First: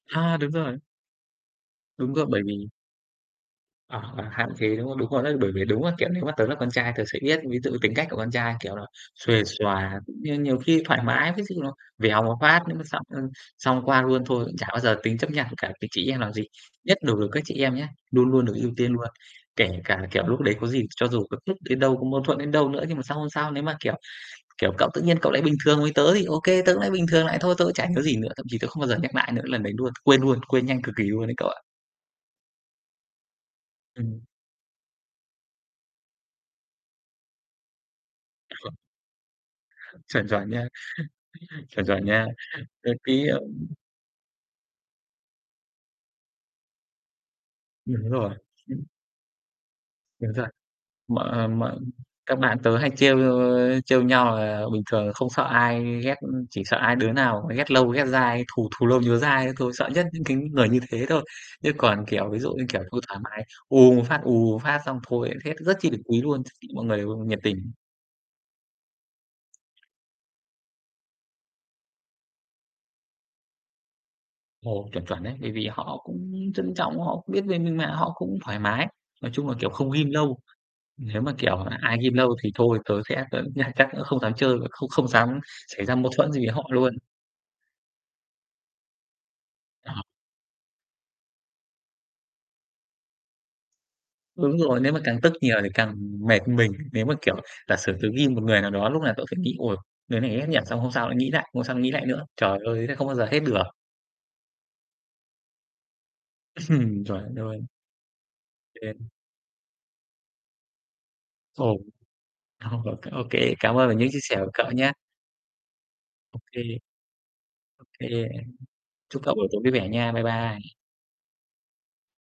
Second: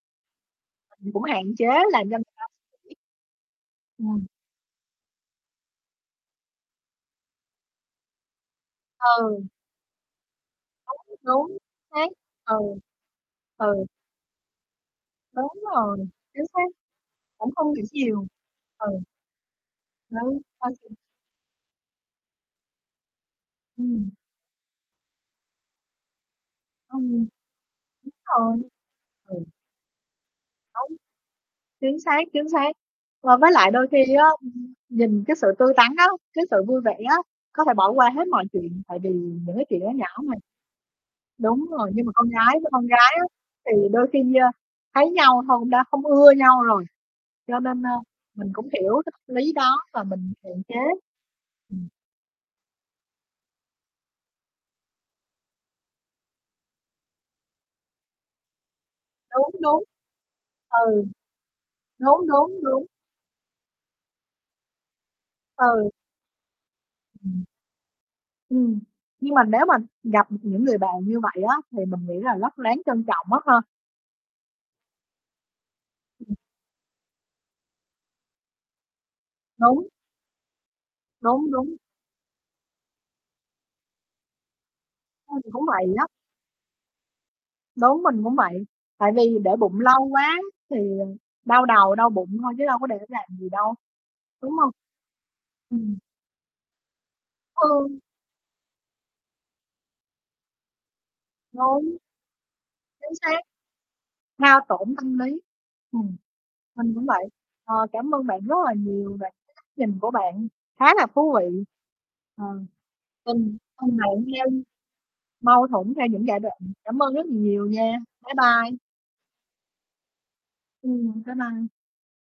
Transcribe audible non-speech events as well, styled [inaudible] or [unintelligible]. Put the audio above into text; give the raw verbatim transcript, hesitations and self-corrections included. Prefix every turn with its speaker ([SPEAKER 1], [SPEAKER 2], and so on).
[SPEAKER 1] A! Đúng rồi.
[SPEAKER 2] Mình cũng hạn chế làm
[SPEAKER 1] Đúng
[SPEAKER 2] cho người
[SPEAKER 1] gó, bởi
[SPEAKER 2] ta
[SPEAKER 1] vì
[SPEAKER 2] [unintelligible]
[SPEAKER 1] Ờ, ờ,
[SPEAKER 2] Ừm.
[SPEAKER 1] hạn chế, đúng không? Đúng rồi đó, bởi vì đúng á, kiểu, nếu mà tớ là con trai tớ sẽ biết, ví dụ như tính cách của con trai, kiểu là, xuề
[SPEAKER 2] Ừ.
[SPEAKER 1] xòa cũng như nhiều khi thoải
[SPEAKER 2] Đúng,
[SPEAKER 1] mái, ví dụ
[SPEAKER 2] đúng
[SPEAKER 1] như nó
[SPEAKER 2] xác.
[SPEAKER 1] vèo một
[SPEAKER 2] Ừ,
[SPEAKER 1] phát nó mới xong, ơ, xong
[SPEAKER 2] ừ.
[SPEAKER 1] qua luôn, thôi, cũng chả bao giờ tính chấp nhặt
[SPEAKER 2] Đúng
[SPEAKER 1] với cả với
[SPEAKER 2] rồi,
[SPEAKER 1] chị em làm
[SPEAKER 2] chính
[SPEAKER 1] gì.
[SPEAKER 2] xác.
[SPEAKER 1] Nhất đối với các
[SPEAKER 2] Cũng
[SPEAKER 1] chị
[SPEAKER 2] không
[SPEAKER 1] em
[SPEAKER 2] nghĩ
[SPEAKER 1] nhá,
[SPEAKER 2] nhiều,
[SPEAKER 1] luôn luôn được ưu
[SPEAKER 2] ừ.
[SPEAKER 1] tiên luôn, kể cả, kiểu, lúc
[SPEAKER 2] Đúng.
[SPEAKER 1] đấy có gì,
[SPEAKER 2] [unintelligible]
[SPEAKER 1] cho dù gấp rút đến đâu, có mâu thuẫn đến đâu nữa, nhưng mà sang hôm sau nếu mà, kiểu,
[SPEAKER 2] Ừm.
[SPEAKER 1] kiểu, cậu tự nhiên cậu lại bình thường với tớ, thì OK tớ cũng lại bình
[SPEAKER 2] Ừm,
[SPEAKER 1] thường
[SPEAKER 2] đúng
[SPEAKER 1] lại thôi, tớ cũng chả nhớ gì nữa, thậm
[SPEAKER 2] rồi,
[SPEAKER 1] chí tớ không bao giờ nhắc lại nữa
[SPEAKER 2] ừ.
[SPEAKER 1] lần đấy luôn, quên luôn, quên nhanh cực
[SPEAKER 2] Đúng.
[SPEAKER 1] kỳ luôn ấy cậu ạ.
[SPEAKER 2] Chính xác, chính xác và với lại đôi khi
[SPEAKER 1] Ừm.
[SPEAKER 2] á, ưm, nhìn cái sự tươi tắn á, cái sự vui vẻ á, có thể bỏ qua hết mọi
[SPEAKER 1] Chuẩn.
[SPEAKER 2] chuyện, tại vì những cái chuyện đó nhỏ
[SPEAKER 1] Chuẩn,
[SPEAKER 2] mà.
[SPEAKER 1] chuẩn nha.
[SPEAKER 2] Đúng
[SPEAKER 1] [chuckles] Chuẩn,
[SPEAKER 2] rồi, nhưng
[SPEAKER 1] chuẩn
[SPEAKER 2] mà
[SPEAKER 1] nha.
[SPEAKER 2] con gái với con gái á thì
[SPEAKER 1] [unintelligible]
[SPEAKER 2] đôi khi, a, thấy nhau thôi cũng đã không ưa nhau rồi. Cho nên, a,
[SPEAKER 1] Đúng rồi.
[SPEAKER 2] mình cũng hiểu cái th lý đó và
[SPEAKER 1] Đúng
[SPEAKER 2] mình
[SPEAKER 1] thật.
[SPEAKER 2] hạn chế,
[SPEAKER 1] Mà mà
[SPEAKER 2] ừm.
[SPEAKER 1] các bạn tớ hay trêu, ơ, trêu nhau là bình thường không sợ ai ghét, chỉ sợ ai đứa nào mà ghét lâu ghét dai, thù thù lâu nhớ dai
[SPEAKER 2] Đúng,
[SPEAKER 1] đó thôi,
[SPEAKER 2] đúng.
[SPEAKER 1] sợ nhất những cái người như
[SPEAKER 2] Ừ,
[SPEAKER 1] thế thôi. Chứ còn,
[SPEAKER 2] đúng,
[SPEAKER 1] kiểu, ví dụ
[SPEAKER 2] đúng,
[SPEAKER 1] như kiểu
[SPEAKER 2] đúng.
[SPEAKER 1] thôi thoải mái, ù một phát, ù một phát xong thôi lại hết, rất
[SPEAKER 2] Ừ.
[SPEAKER 1] chi được quý luôn, [unintelligible] mọi người nhiệt
[SPEAKER 2] Ừm.
[SPEAKER 1] tình.
[SPEAKER 2] Ừm, nhưng mà nếu mà gặp, ừm, những người bạn như vậy á thì mình nghĩ là rất đáng trân trọng á ha?
[SPEAKER 1] Ồ, chuẩn, chuẩn đấy, bởi vì họ
[SPEAKER 2] Ừm.
[SPEAKER 1] cũng trân trọng, họ cũng biết về mình mà, họ cũng thoải mái. Nói chung là, kiểu,
[SPEAKER 2] Đúng.
[SPEAKER 1] không ghim lâu. Nếu mà,
[SPEAKER 2] Đúng,
[SPEAKER 1] kiểu,
[SPEAKER 2] đúng.
[SPEAKER 1] mà ai ghim lâu thì thôi tớ sẽ tớ cũng sẽ chắc cũng không dám chơi, không không dám
[SPEAKER 2] Mình cũng
[SPEAKER 1] xảy
[SPEAKER 2] vậy
[SPEAKER 1] ra
[SPEAKER 2] á.
[SPEAKER 1] mâu thuẫn gì với họ luôn.
[SPEAKER 2] Đúng, mình cũng vậy, tại vì để bụng
[SPEAKER 1] [unintelligible]
[SPEAKER 2] lâu quá thì đau đầu, đau bụng thôi chứ đâu có để làm gì đâu, đúng
[SPEAKER 1] Đúng
[SPEAKER 2] hông?
[SPEAKER 1] rồi, nếu mà càng tức nhiều thì càng
[SPEAKER 2] Ừm.
[SPEAKER 1] mệt mình, nếu mà, kiểu, giả sử
[SPEAKER 2] Ừ!
[SPEAKER 1] tớ ghim một người nào đó lúc nào tớ phải nghĩ: "Ôi! Người này thấy ghét nhỉ?" Xong hôm sau lại nghĩ lại, hôm sau nghĩ
[SPEAKER 2] Đúng.
[SPEAKER 1] lại nữa. Trời ơi, thế không bao
[SPEAKER 2] Chính
[SPEAKER 1] giờ
[SPEAKER 2] xác,
[SPEAKER 1] hết được!
[SPEAKER 2] hao tổn tâm lý, ừm, mình cũng
[SPEAKER 1] [chuckles]
[SPEAKER 2] vậy.
[SPEAKER 1] Chuẩn luôn.
[SPEAKER 2] Ờ, cảm ơn bạn rất là
[SPEAKER 1] [unintelligible]
[SPEAKER 2] nhiều về cái góc nhìn của bạn khá là thú vị.
[SPEAKER 1] Ồ,
[SPEAKER 2] Ờ,
[SPEAKER 1] ồ, c ô kê,
[SPEAKER 2] ừm,
[SPEAKER 1] cảm ơn về những chia sẻ của
[SPEAKER 2] [unintelligible]
[SPEAKER 1] cậu nhá.
[SPEAKER 2] mâu thuẫn theo những
[SPEAKER 1] Ô
[SPEAKER 2] giai đoạn.
[SPEAKER 1] kê,
[SPEAKER 2] Cảm ơn rất là nhiều
[SPEAKER 1] ô
[SPEAKER 2] nha,
[SPEAKER 1] kê,
[SPEAKER 2] bye bye.
[SPEAKER 1] chúc cậu buổi tối vui vẻ nha. Bye bye.
[SPEAKER 2] Ừm, bye bye.